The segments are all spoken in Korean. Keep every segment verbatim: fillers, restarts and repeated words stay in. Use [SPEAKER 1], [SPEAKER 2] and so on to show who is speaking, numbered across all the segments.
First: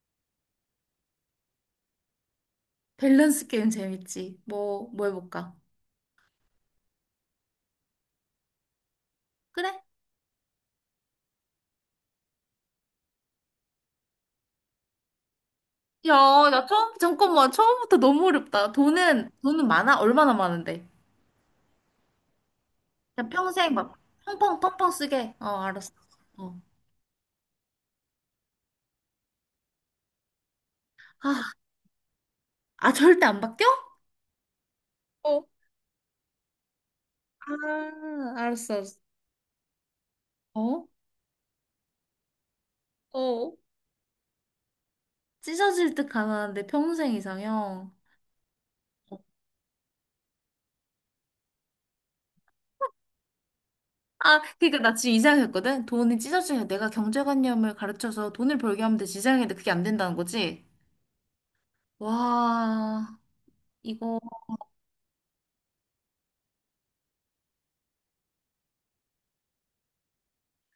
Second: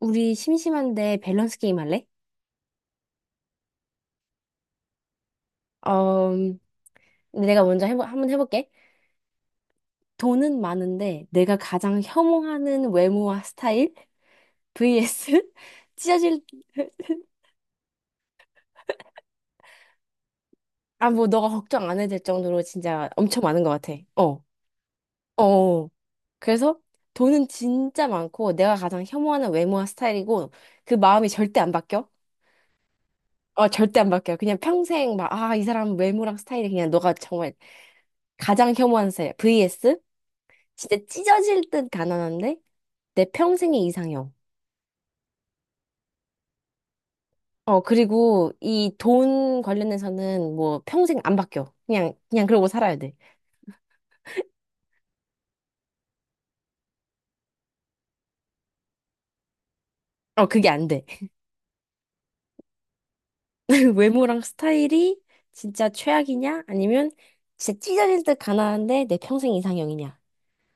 [SPEAKER 1] 우리 심심한데 밸런스 게임 할래?
[SPEAKER 2] 밸런스 게임 재밌지. 뭐, 뭐 해볼까?
[SPEAKER 1] 어, 내가 먼저 해보, 한번 해볼게.
[SPEAKER 2] 그래?
[SPEAKER 1] 돈은 많은데 내가 가장 혐오하는 외모와 스타일 버서스 찢어질
[SPEAKER 2] 야, 나 처음, 잠깐만. 처음부터 너무 어렵다. 돈은, 돈은 많아? 얼마나 많은데?
[SPEAKER 1] 아 뭐 너가 걱정 안 해도 될 정도로 진짜
[SPEAKER 2] 그냥
[SPEAKER 1] 엄청 많은 것
[SPEAKER 2] 평생
[SPEAKER 1] 같아.
[SPEAKER 2] 막
[SPEAKER 1] 어,
[SPEAKER 2] 펑펑, 펑펑 쓰게.
[SPEAKER 1] 어.
[SPEAKER 2] 어,
[SPEAKER 1] 어.
[SPEAKER 2] 알았어. 어.
[SPEAKER 1] 그래서 돈은 진짜 많고 내가 가장 혐오하는 외모와 스타일이고 그 마음이
[SPEAKER 2] 아,
[SPEAKER 1] 절대 안 바뀌어.
[SPEAKER 2] 아, 절대 안 바뀌어?
[SPEAKER 1] 어, 절대 안 바뀌어. 그냥 평생 막,
[SPEAKER 2] 어,
[SPEAKER 1] 아, 이 사람 외모랑 스타일이 그냥 너가 정말
[SPEAKER 2] 아,
[SPEAKER 1] 가장
[SPEAKER 2] 알았어, 알았어.
[SPEAKER 1] 혐오하는 스타일. 버서스
[SPEAKER 2] 어?
[SPEAKER 1] 진짜 찢어질 듯 가난한데 내
[SPEAKER 2] 어.
[SPEAKER 1] 평생의 이상형.
[SPEAKER 2] 찢어질 듯 가난한데 평생
[SPEAKER 1] 어,
[SPEAKER 2] 이상형.
[SPEAKER 1] 그리고 이 돈 관련해서는 뭐 평생 안 바뀌어. 그냥, 그냥 그러고 살아야 돼.
[SPEAKER 2] 아, 그니까 나 지금 이상했거든? 돈이 찢어지면 내가 경제관념을 가르쳐서 돈을 벌게 하면 되지. 이상했는데 그게 안 된다는
[SPEAKER 1] 어,
[SPEAKER 2] 거지?
[SPEAKER 1] 그게 안 돼.
[SPEAKER 2] 와, 이거.
[SPEAKER 1] 외모랑 스타일이 진짜 최악이냐? 아니면 진짜 찢어질 듯 가난한데 내 평생 이상형이냐?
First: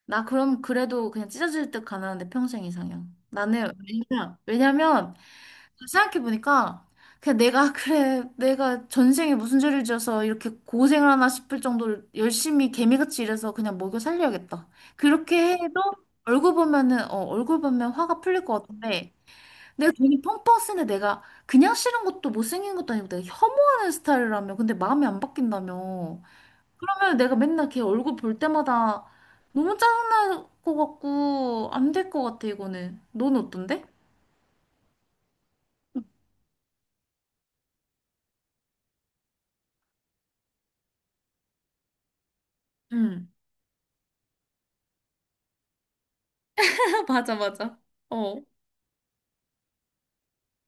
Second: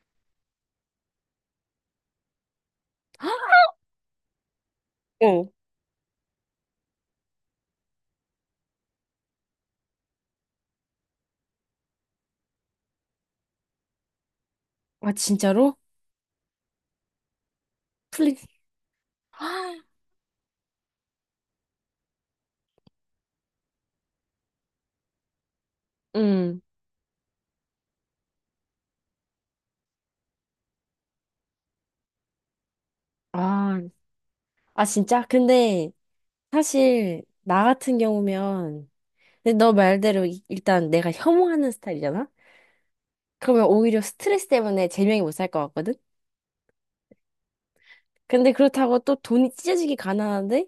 [SPEAKER 2] 나 그럼 그래도 그냥 찢어질 듯 가난한데 평생 이상형. 나는 왜냐, 왜냐면
[SPEAKER 1] 어.
[SPEAKER 2] 생각해보니까 그냥 내가 그래 내가 전생에 무슨 죄를 지어서 이렇게 고생을 하나 싶을 정도로 열심히 개미같이 일해서 그냥 먹여 살려야겠다.
[SPEAKER 1] 아,
[SPEAKER 2] 그렇게
[SPEAKER 1] 진짜로?
[SPEAKER 2] 해도 얼굴 보면은 어 얼굴 보면 화가
[SPEAKER 1] 플리.
[SPEAKER 2] 풀릴 것 같은데
[SPEAKER 1] 아,
[SPEAKER 2] 내가 돈이 펑펑 쓰는데 내가 그냥 싫은 것도 못생긴 것도 아니고 내가 혐오하는 스타일이라며 근데 마음이 안 바뀐다며
[SPEAKER 1] 음.
[SPEAKER 2] 그러면 내가 맨날 걔 얼굴 볼 때마다 너무 짜증날 것 같고 안 될 것 같아 이거는. 넌
[SPEAKER 1] 아,
[SPEAKER 2] 어떤데?
[SPEAKER 1] 아, 진짜? 근데 사실 나 같은 경우면 근데 너 말대로 이- 일단 내가 혐오하는 스타일이잖아?
[SPEAKER 2] 응.
[SPEAKER 1] 그러면 오히려 스트레스 때문에 제명이 못 살 것 같거든?
[SPEAKER 2] 맞아, 맞아. 어,
[SPEAKER 1] 근데 그렇다고 또 돈이 찢어지게 가난한데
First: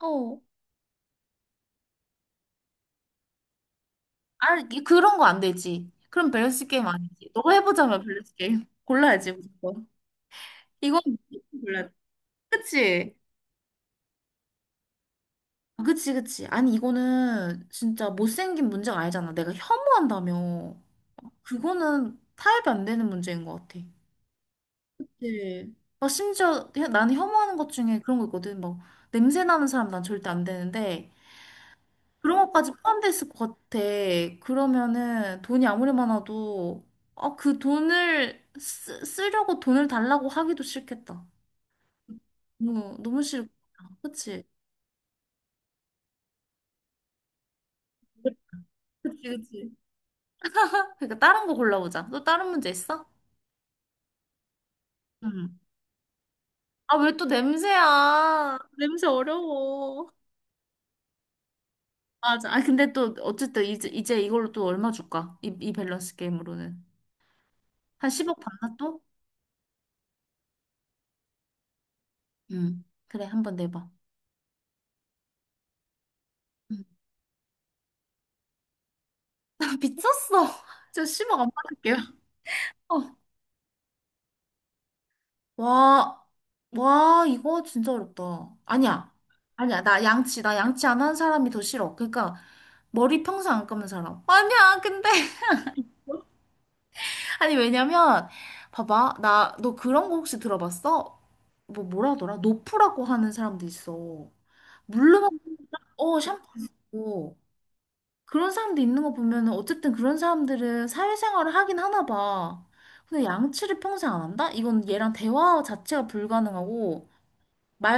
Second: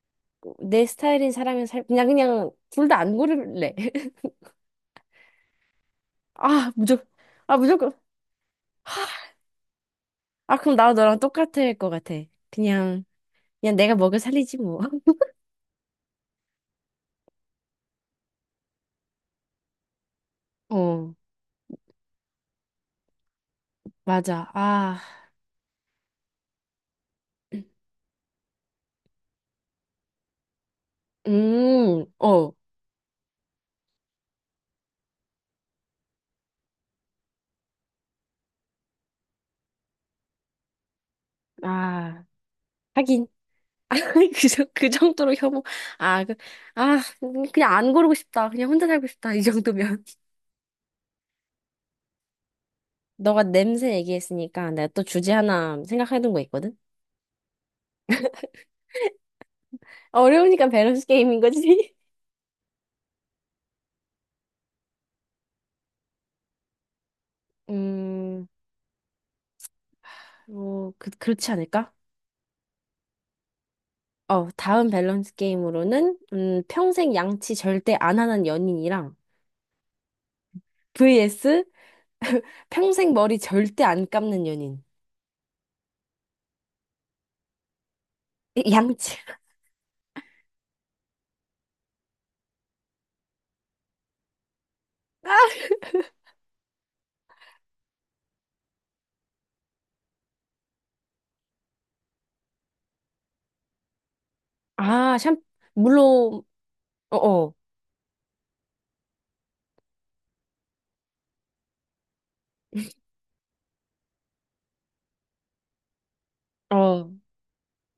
[SPEAKER 2] 어.
[SPEAKER 1] 내 스타일인 사람은 살 그냥 그냥 둘 다 안 고를래.
[SPEAKER 2] 아, 이- 그런 거 안 되지. 그럼 밸런스
[SPEAKER 1] 아
[SPEAKER 2] 게임
[SPEAKER 1] 무조건
[SPEAKER 2] 아니지. 너가
[SPEAKER 1] 아 무조건
[SPEAKER 2] 해보자면 밸런스 게임. 골라야지 무조건.
[SPEAKER 1] 아 그럼 나도
[SPEAKER 2] 이건
[SPEAKER 1] 너랑
[SPEAKER 2] 무조건
[SPEAKER 1] 똑같을
[SPEAKER 2] 골라야
[SPEAKER 1] 것
[SPEAKER 2] 돼.
[SPEAKER 1] 같아. 그냥
[SPEAKER 2] 그치?
[SPEAKER 1] 그냥 내가 먹여 살리지 뭐.
[SPEAKER 2] 아, 그치, 그치. 아니, 이거는 진짜 못생긴 문제가 아니잖아. 내가 혐오한다며.
[SPEAKER 1] 어
[SPEAKER 2] 그거는 타협이 안 되는 문제인 것 같아.
[SPEAKER 1] 맞아. 아
[SPEAKER 2] 네. 막 심지어 혀- 나는 혐오하는 것 중에 그런 거 있거든. 막 냄새 나는 사람 난 절대 안 되는데
[SPEAKER 1] 음
[SPEAKER 2] 그런
[SPEAKER 1] 어
[SPEAKER 2] 것까지 포함돼 있을 것 같아. 그러면은 돈이 아무리 많아도 아, 그 돈을 쓰, 쓰려고 돈을 달라고 하기도 싫겠다.
[SPEAKER 1] 아
[SPEAKER 2] 너무 너무
[SPEAKER 1] 하긴
[SPEAKER 2] 싫다. 그치?
[SPEAKER 1] 그, 정- 그 정도로 혐오 아그아 그냥 안 고르고 싶다. 그냥 혼자 살고
[SPEAKER 2] 그치,
[SPEAKER 1] 싶다 이
[SPEAKER 2] 그치.
[SPEAKER 1] 정도면.
[SPEAKER 2] 그러니까 다른 거 골라보자. 또 다른 문제 있어?
[SPEAKER 1] 너가 냄새 얘기했으니까 내가 또 주제
[SPEAKER 2] 응.
[SPEAKER 1] 하나 생각해둔 거 있거든?
[SPEAKER 2] 아, 왜 또 냄새야? 냄새 어려워.
[SPEAKER 1] 아, 어려우니까 밸런스 게임인 거지.
[SPEAKER 2] 맞아. 아, 근데 또, 어쨌든 이제, 이제 이걸로 또 얼마 줄까? 이, 이 밸런스 게임으로는. 한 십억
[SPEAKER 1] 음,
[SPEAKER 2] 받나 또?
[SPEAKER 1] 뭐, 그, 그렇지 않을까?
[SPEAKER 2] 응. 그래, 한 번 내봐.
[SPEAKER 1] 어, 다음 밸런스 게임으로는, 음,
[SPEAKER 2] 응.
[SPEAKER 1] 평생 양치 절대 안 하는 연인이랑,
[SPEAKER 2] 나 미쳤어. 저 십억 안
[SPEAKER 1] 버서스
[SPEAKER 2] 받을게요.
[SPEAKER 1] 평생
[SPEAKER 2] 어.
[SPEAKER 1] 머리 절대 안 감는 연인.
[SPEAKER 2] 와, 와, 이거 진짜 어렵다.
[SPEAKER 1] 이-
[SPEAKER 2] 아니야.
[SPEAKER 1] 양치.
[SPEAKER 2] 아니야. 나 양치, 나 양치 안 하는 사람이 더 싫어. 그러니까, 머리 평생 안 감는 사람. 아니야, 근데. 아니, 왜냐면, 봐봐. 나, 너 그런 거 혹시 들어봤어? 뭐, 뭐라 하더라? 노프라고 하는 사람도 있어.
[SPEAKER 1] 아,
[SPEAKER 2] 물로만
[SPEAKER 1] 샴,
[SPEAKER 2] 어,
[SPEAKER 1] 물론,
[SPEAKER 2] 샴푸 안
[SPEAKER 1] 어,
[SPEAKER 2] 쓰고.
[SPEAKER 1] 어,
[SPEAKER 2] 그런 사람도 있는 거 보면은 어쨌든 그런 사람들은 사회생활을 하긴 하나 봐. 근데 양치를 평생 안 한다? 이건 얘랑 대화 자체가 불가능하고,
[SPEAKER 1] 어.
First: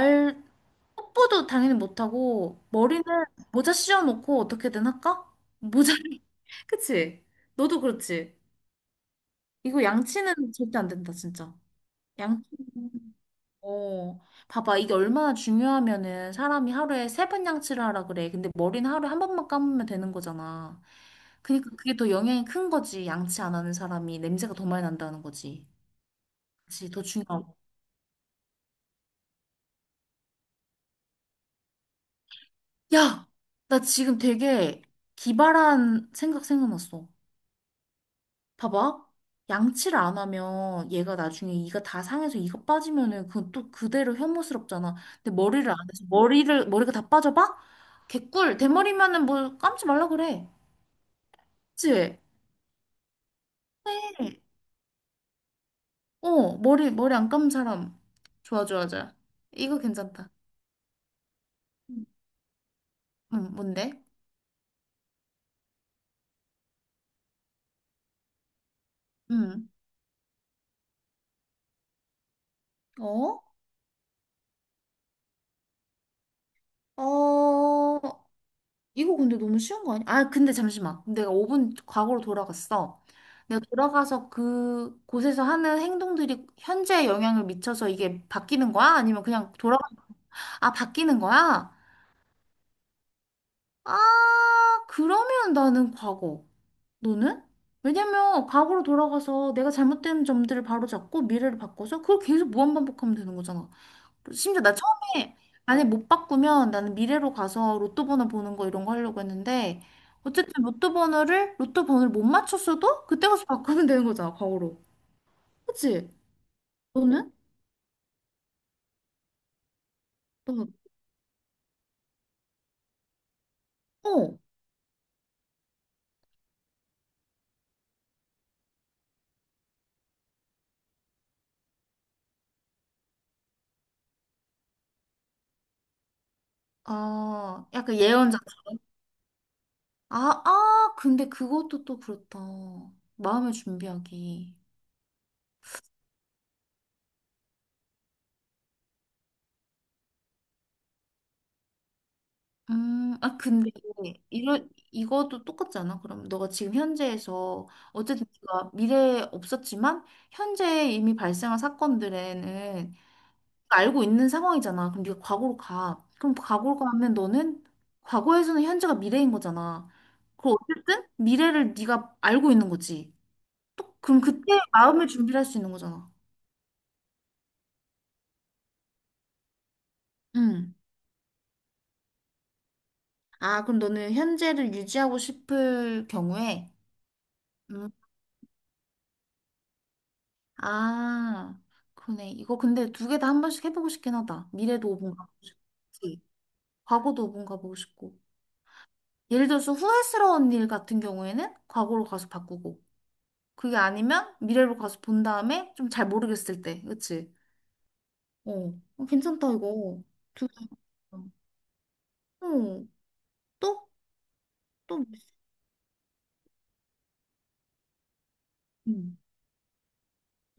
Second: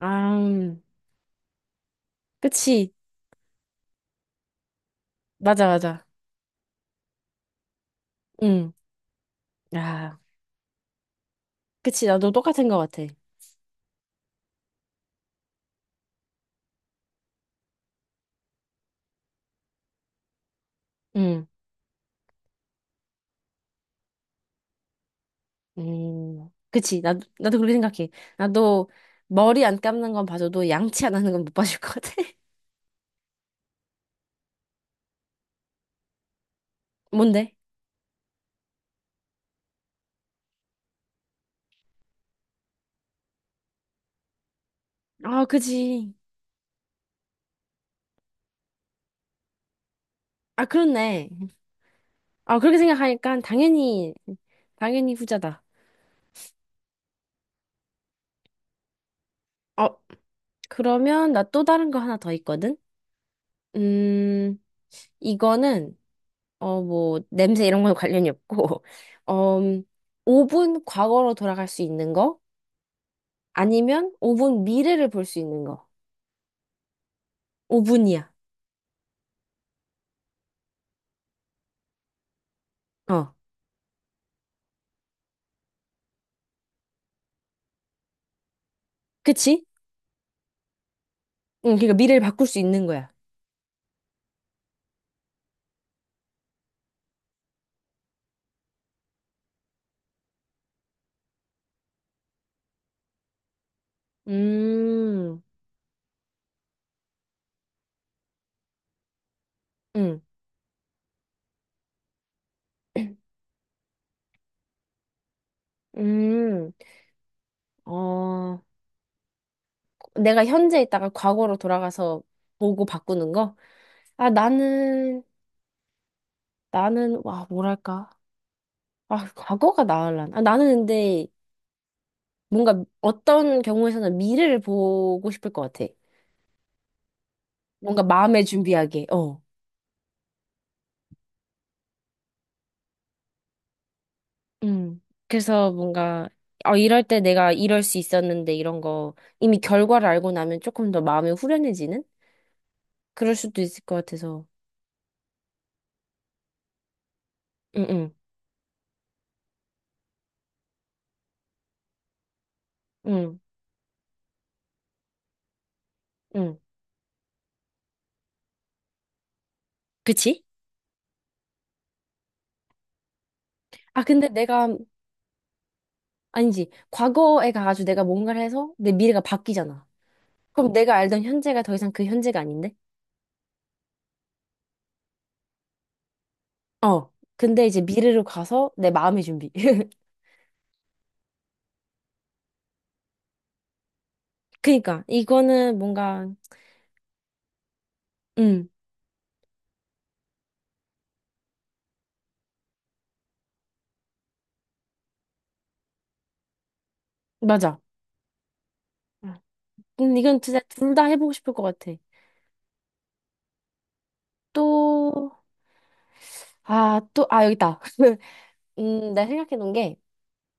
[SPEAKER 1] 아, 음.
[SPEAKER 2] 뽀뽀도 당연히 못하고,
[SPEAKER 1] 그치.
[SPEAKER 2] 머리는 모자 씌워놓고 어떻게든 할까?
[SPEAKER 1] 맞아,
[SPEAKER 2] 모자를,
[SPEAKER 1] 맞아.
[SPEAKER 2] 그치? 너도 그렇지?
[SPEAKER 1] 응.
[SPEAKER 2] 이거
[SPEAKER 1] 아,
[SPEAKER 2] 양치는 절대 안 된다, 진짜.
[SPEAKER 1] 그치. 나도
[SPEAKER 2] 양치,
[SPEAKER 1] 똑같은 거 같아.
[SPEAKER 2] 어, 봐봐. 이게 얼마나 중요하면은 사람이 하루에 세 번 양치를 하라 그래. 근데 머리는 하루에 한 번만 감으면 되는 거잖아.
[SPEAKER 1] 응.
[SPEAKER 2] 그러니까 그게 더 영향이 큰 거지. 양치 안 하는 사람이 냄새가 더 많이 난다는 거지.
[SPEAKER 1] 음,
[SPEAKER 2] 그치,
[SPEAKER 1] 그치.
[SPEAKER 2] 더
[SPEAKER 1] 나도,
[SPEAKER 2] 중요하고.
[SPEAKER 1] 나도 그렇게 생각해. 나도 머리 안 감는 건 봐줘도 양치 안 하는 건 못 봐줄 것 같아.
[SPEAKER 2] 야! 나 지금 되게 기발한 생각 생각났어.
[SPEAKER 1] 뭔데?
[SPEAKER 2] 봐봐. 양치를 안 하면 얘가 나중에 이가 다 상해서 이가 빠지면은 그건 또 그대로 혐오스럽잖아. 근데
[SPEAKER 1] 아,
[SPEAKER 2] 머리를 안 해서
[SPEAKER 1] 그지.
[SPEAKER 2] 머리를, 머리가 다 빠져봐? 개꿀. 대머리면은 뭐 감지 말라 그래.
[SPEAKER 1] 아, 그렇네.
[SPEAKER 2] 그치?
[SPEAKER 1] 아, 그렇게 생각하니까 당연히, 당연히 후자다.
[SPEAKER 2] 어, 머리, 머리 안 감은 사람. 좋아, 좋아, 좋아. 이거
[SPEAKER 1] 어,
[SPEAKER 2] 괜찮다.
[SPEAKER 1] 그러면 나 또 다른 거
[SPEAKER 2] 응,
[SPEAKER 1] 하나 더 있거든?
[SPEAKER 2] 응, 뭔데?
[SPEAKER 1] 음, 이거는, 어, 뭐, 냄새 이런 건 관련이 없고, 어,
[SPEAKER 2] 응.
[SPEAKER 1] 오 분 과거로 돌아갈 수 있는 거?
[SPEAKER 2] 어?
[SPEAKER 1] 아니면 오 분 미래를 볼 수 있는 거?
[SPEAKER 2] 어,
[SPEAKER 1] 오 분이야
[SPEAKER 2] 이거 근데 너무 쉬운 거 아니야? 아, 근데 잠시만. 내가 오 분 과거로 돌아갔어.
[SPEAKER 1] 어.
[SPEAKER 2] 내가 돌아가서 그 곳에서 하는 행동들이 현재에 영향을 미쳐서 이게 바뀌는 거야? 아니면 그냥
[SPEAKER 1] 그치?
[SPEAKER 2] 돌아, 아, 바뀌는 거야?
[SPEAKER 1] 응, 그러니까 미래를 바꿀 수 있는 거야.
[SPEAKER 2] 아, 그러면 나는 과거. 너는? 왜냐면 과거로 돌아가서 내가 잘못된 점들을 바로잡고 미래를 바꿔서 그걸 계속 무한반복하면 되는 거잖아. 심지어 나 처음에
[SPEAKER 1] 음,
[SPEAKER 2] 만약 못 바꾸면 나는 미래로 가서 로또 번호 보는 거 이런 거 하려고 했는데
[SPEAKER 1] 응,
[SPEAKER 2] 어쨌든 로또 번호를 로또 번호를 못 맞췄어도 그때 가서 바꾸면 되는 거잖아 과거로 그치?
[SPEAKER 1] 음,
[SPEAKER 2] 너는?
[SPEAKER 1] 어, 내가
[SPEAKER 2] 너는?
[SPEAKER 1] 현재 있다가 과거로 돌아가서 보고 바꾸는 거? 아,
[SPEAKER 2] 어.
[SPEAKER 1] 나는, 나는, 와, 뭐랄까. 아, 과거가 나을란. 아, 나는 근데 뭔가 어떤 경우에서는 미래를 보고 싶을 것 같아.
[SPEAKER 2] 아 약간
[SPEAKER 1] 뭔가 마음의
[SPEAKER 2] 예언자처럼
[SPEAKER 1] 준비하게, 어.
[SPEAKER 2] 아, 아 근데 그것도 또 그렇다 마음을 준비하기
[SPEAKER 1] 음, 그래서 뭔가, 어, 이럴 때 내가 이럴 수 있었는데 이런 거 이미 결과를 알고 나면 조금 더 마음이 후련해지는?
[SPEAKER 2] 음,
[SPEAKER 1] 그럴
[SPEAKER 2] 아,
[SPEAKER 1] 수도
[SPEAKER 2] 근데,
[SPEAKER 1] 있을 것 같아서.
[SPEAKER 2] 이런, 이것도 똑같지 않아? 그럼 너가 지금 현재에서,
[SPEAKER 1] 응, 응,
[SPEAKER 2] 어쨌든 네가 미래에 없었지만, 현재에 이미 발생한 사건들에는
[SPEAKER 1] 응.
[SPEAKER 2] 알고 있는 상황이잖아. 그럼 네가 과거로 가. 그럼
[SPEAKER 1] 응.
[SPEAKER 2] 과거로 가면 너는, 과거에서는 현재가 미래인 거잖아.
[SPEAKER 1] 그치?
[SPEAKER 2] 그럼 어쨌든, 미래를 네가 알고 있는 거지. 또,
[SPEAKER 1] 아,
[SPEAKER 2] 그럼
[SPEAKER 1] 근데
[SPEAKER 2] 그때
[SPEAKER 1] 내가,
[SPEAKER 2] 마음을 준비할 수 있는 거잖아.
[SPEAKER 1] 아니지. 과거에 가가지고 내가 뭔가를 해서 내 미래가 바뀌잖아. 그럼
[SPEAKER 2] 응.
[SPEAKER 1] 내가 알던 현재가 더 이상 그 현재가 아닌데?
[SPEAKER 2] 아, 그럼 너는 현재를 유지하고 싶을 경우에,
[SPEAKER 1] 어. 근데 이제 미래로 가서 내 마음의 준비.
[SPEAKER 2] 아, 그러네. 이거 근데 두 개 다 한 번씩 해보고 싶긴 하다. 미래도
[SPEAKER 1] 그니까,
[SPEAKER 2] 오 분 가보고 싶고,
[SPEAKER 1] 이거는
[SPEAKER 2] 그치?
[SPEAKER 1] 뭔가,
[SPEAKER 2] 과거도 오 분 가보고 싶고.
[SPEAKER 1] 응,
[SPEAKER 2] 예를 들어서 후회스러운 일 같은 경우에는 과거로 가서 바꾸고, 그게 아니면 미래로 가서 본 다음에 좀 잘 모르겠을 때, 그치?
[SPEAKER 1] 맞아.
[SPEAKER 2] 어, 어, 괜찮다, 이거.
[SPEAKER 1] 음, 이건
[SPEAKER 2] 두
[SPEAKER 1] 진짜
[SPEAKER 2] 개.
[SPEAKER 1] 둘 다
[SPEAKER 2] 어,
[SPEAKER 1] 해보고 싶을 것 같아.
[SPEAKER 2] 어, 또? 또? 뭐
[SPEAKER 1] 또,
[SPEAKER 2] 있어?
[SPEAKER 1] 아, 또, 아, 여기 있다. 음,
[SPEAKER 2] 음.
[SPEAKER 1] 내가 생각해 놓은 게,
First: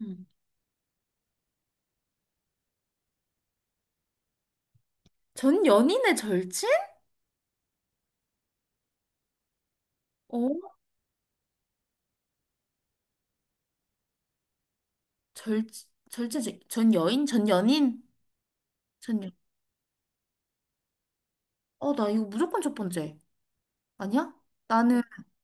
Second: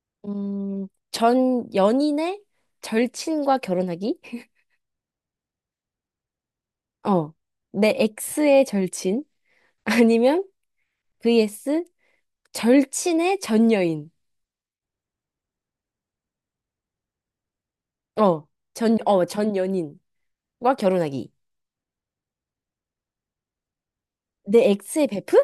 [SPEAKER 2] 음.
[SPEAKER 1] 음, 전 연인의 절친과 결혼하기?
[SPEAKER 2] 전 연인의 절친?
[SPEAKER 1] 어. 내 X의 절친? 아니면
[SPEAKER 2] 어?
[SPEAKER 1] 버서스 절친의 전 여인.
[SPEAKER 2] 절, 절친, 전 여인? 전 연인?
[SPEAKER 1] 어, 전,
[SPEAKER 2] 전,
[SPEAKER 1] 어,
[SPEAKER 2] 여-
[SPEAKER 1] 전 연인과 결혼하기.
[SPEAKER 2] 어, 나 이거 무조건 첫 번째. 아니야?
[SPEAKER 1] 내
[SPEAKER 2] 나는
[SPEAKER 1] 엑스의 베프?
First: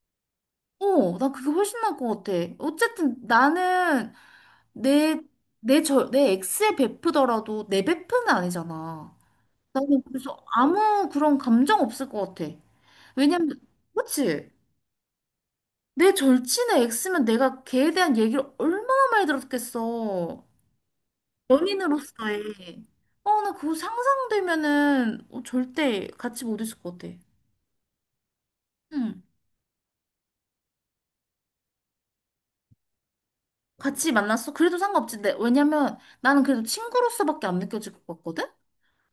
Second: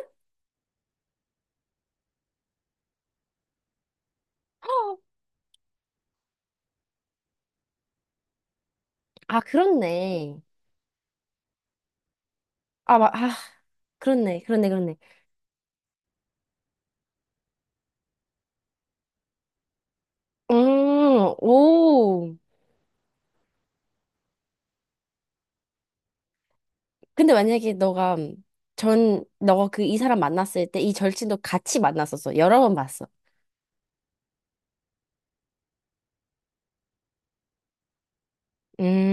[SPEAKER 2] 어, 난 그게 훨씬 나을 것 같아. 어쨌든 나는
[SPEAKER 1] 헉!
[SPEAKER 2] 내, 내 저, 내 X에 베프더라도 내 베프는 아니잖아.
[SPEAKER 1] 아,
[SPEAKER 2] 나는
[SPEAKER 1] 그렇네.
[SPEAKER 2] 그래서 아무 그런 감정 없을 것 같아.
[SPEAKER 1] 아, 마, 아,
[SPEAKER 2] 왜냐면,
[SPEAKER 1] 그렇네.
[SPEAKER 2] 그치?
[SPEAKER 1] 그렇네. 그렇네.
[SPEAKER 2] 내 절친의 X면 내가 걔에 대한 얘기를 얼마나 많이 들었겠어.
[SPEAKER 1] 음, 오.
[SPEAKER 2] 연인으로서의. 어, 나 그거 상상되면은 어, 절대 같이 못 있을 것 같아.
[SPEAKER 1] 근데 만약에 너가
[SPEAKER 2] 응.
[SPEAKER 1] 전, 너가 그 이 사람 만났을 때 이 절친도 같이 만났었어. 여러 번 봤어.
[SPEAKER 2] 같이 만났어? 그래도 상관없지. 내- 왜냐면 나는 그래도 친구로서밖에 안 느껴질 것 같거든?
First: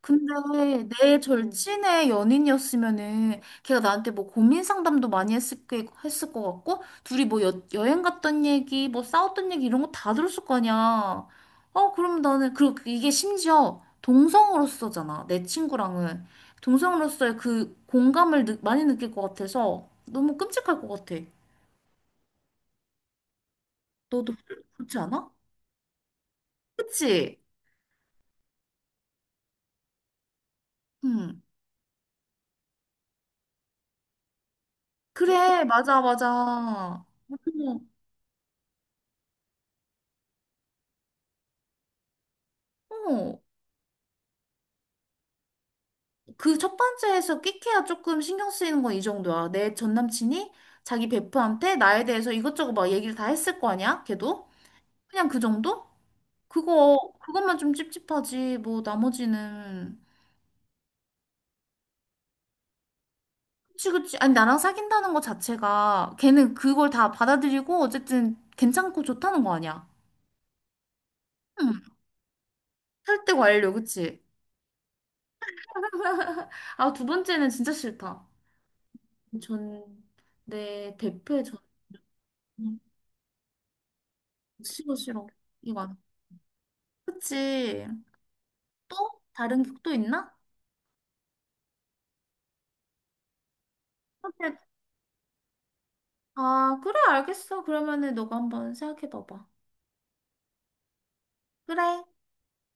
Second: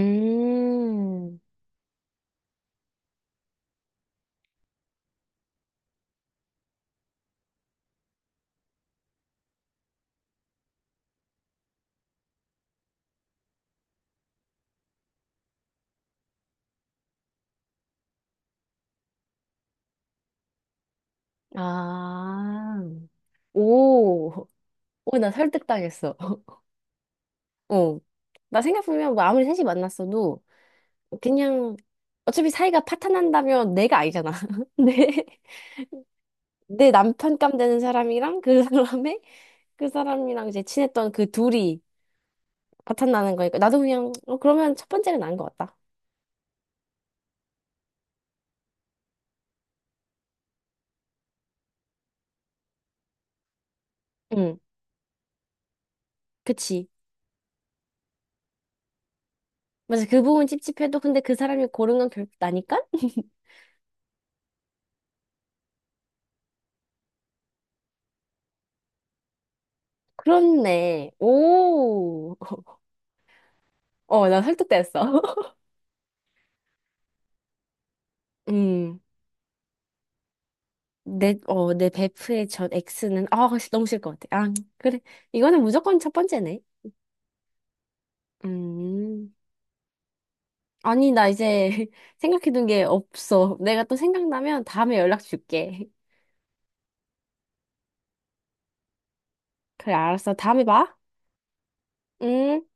[SPEAKER 2] 근데 내 응. 절친의 연인이었으면은 걔가 나한테 뭐 고민 상담도 많이 했을 게 했을 것 같고 둘이 뭐 여, 여행 갔던 얘기 뭐 싸웠던 얘기 이런 거 다 들었을 거 아니야. 어 그럼 나는 그리고 이게 심지어 동성으로서잖아 내 친구랑은 동성으로서의 그 공감을 느, 많이 느낄 것 같아서 너무 끔찍할 것 같아.
[SPEAKER 1] 아,
[SPEAKER 2] 너도
[SPEAKER 1] 오.
[SPEAKER 2] 그렇지
[SPEAKER 1] 오, 나
[SPEAKER 2] 않아?
[SPEAKER 1] 설득당했어.
[SPEAKER 2] 그치?
[SPEAKER 1] 어. 나 생각해보면 뭐 아무리 셋이 만났어도
[SPEAKER 2] 응.
[SPEAKER 1] 그냥 어차피 사이가 파탄난다면 내가 알잖아. 내,
[SPEAKER 2] 그래 맞아 맞아.
[SPEAKER 1] 내
[SPEAKER 2] 어.
[SPEAKER 1] 남편 감 되는 사람이랑 그 사람의 그 사람이랑 이제 친했던 그 둘이 파탄나는
[SPEAKER 2] 어.
[SPEAKER 1] 거니까 나도 그냥 어, 그러면 첫 번째가 나은 것 같다.
[SPEAKER 2] 그 첫 번째에서 끽해야 조금 신경 쓰이는 건 이 정도야. 내 전 남친이 자기 베프한테 나에 대해서 이것저것 막 얘기를 다 했을 거 아니야? 걔도?
[SPEAKER 1] 응,
[SPEAKER 2] 그냥 그 정도?
[SPEAKER 1] 그치.
[SPEAKER 2] 그거, 그것만 좀 찝찝하지. 뭐, 나머지는.
[SPEAKER 1] 맞아 그 부분 찝찝해도 근데 그 사람이 고른 건 결국 나니까?
[SPEAKER 2] 그치, 그치. 아니, 나랑 사귄다는 거 자체가 걔는 그걸 다 받아들이고 어쨌든 괜찮고 좋다는 거 아니야.
[SPEAKER 1] 그렇네.
[SPEAKER 2] 응.
[SPEAKER 1] 오.
[SPEAKER 2] 설득 완료, 그치?
[SPEAKER 1] 어, 나 설득됐어.
[SPEAKER 2] 아, 두 번째는 진짜 싫다.
[SPEAKER 1] 음.
[SPEAKER 2] 전, 내
[SPEAKER 1] 내,
[SPEAKER 2] 대표의 전,
[SPEAKER 1] 어, 내 베프의 전
[SPEAKER 2] 음,
[SPEAKER 1] X는, 아, 너무 싫을 것 같아. 아,
[SPEAKER 2] 싫어,
[SPEAKER 1] 그래.
[SPEAKER 2] 싫어.
[SPEAKER 1] 이거는
[SPEAKER 2] 이거 안.
[SPEAKER 1] 무조건 첫 번째네.
[SPEAKER 2] 그치. 또?
[SPEAKER 1] 음.
[SPEAKER 2] 다른 곡도 있나?
[SPEAKER 1] 아니, 나 이제 생각해둔 게 없어. 내가 또
[SPEAKER 2] 근데,
[SPEAKER 1] 생각나면 다음에 연락 줄게.
[SPEAKER 2] 아, 그래, 알겠어. 그러면은 너가 한번 생각해 봐봐.
[SPEAKER 1] 그래, 알았어. 다음에 봐.
[SPEAKER 2] 그래,
[SPEAKER 1] 음.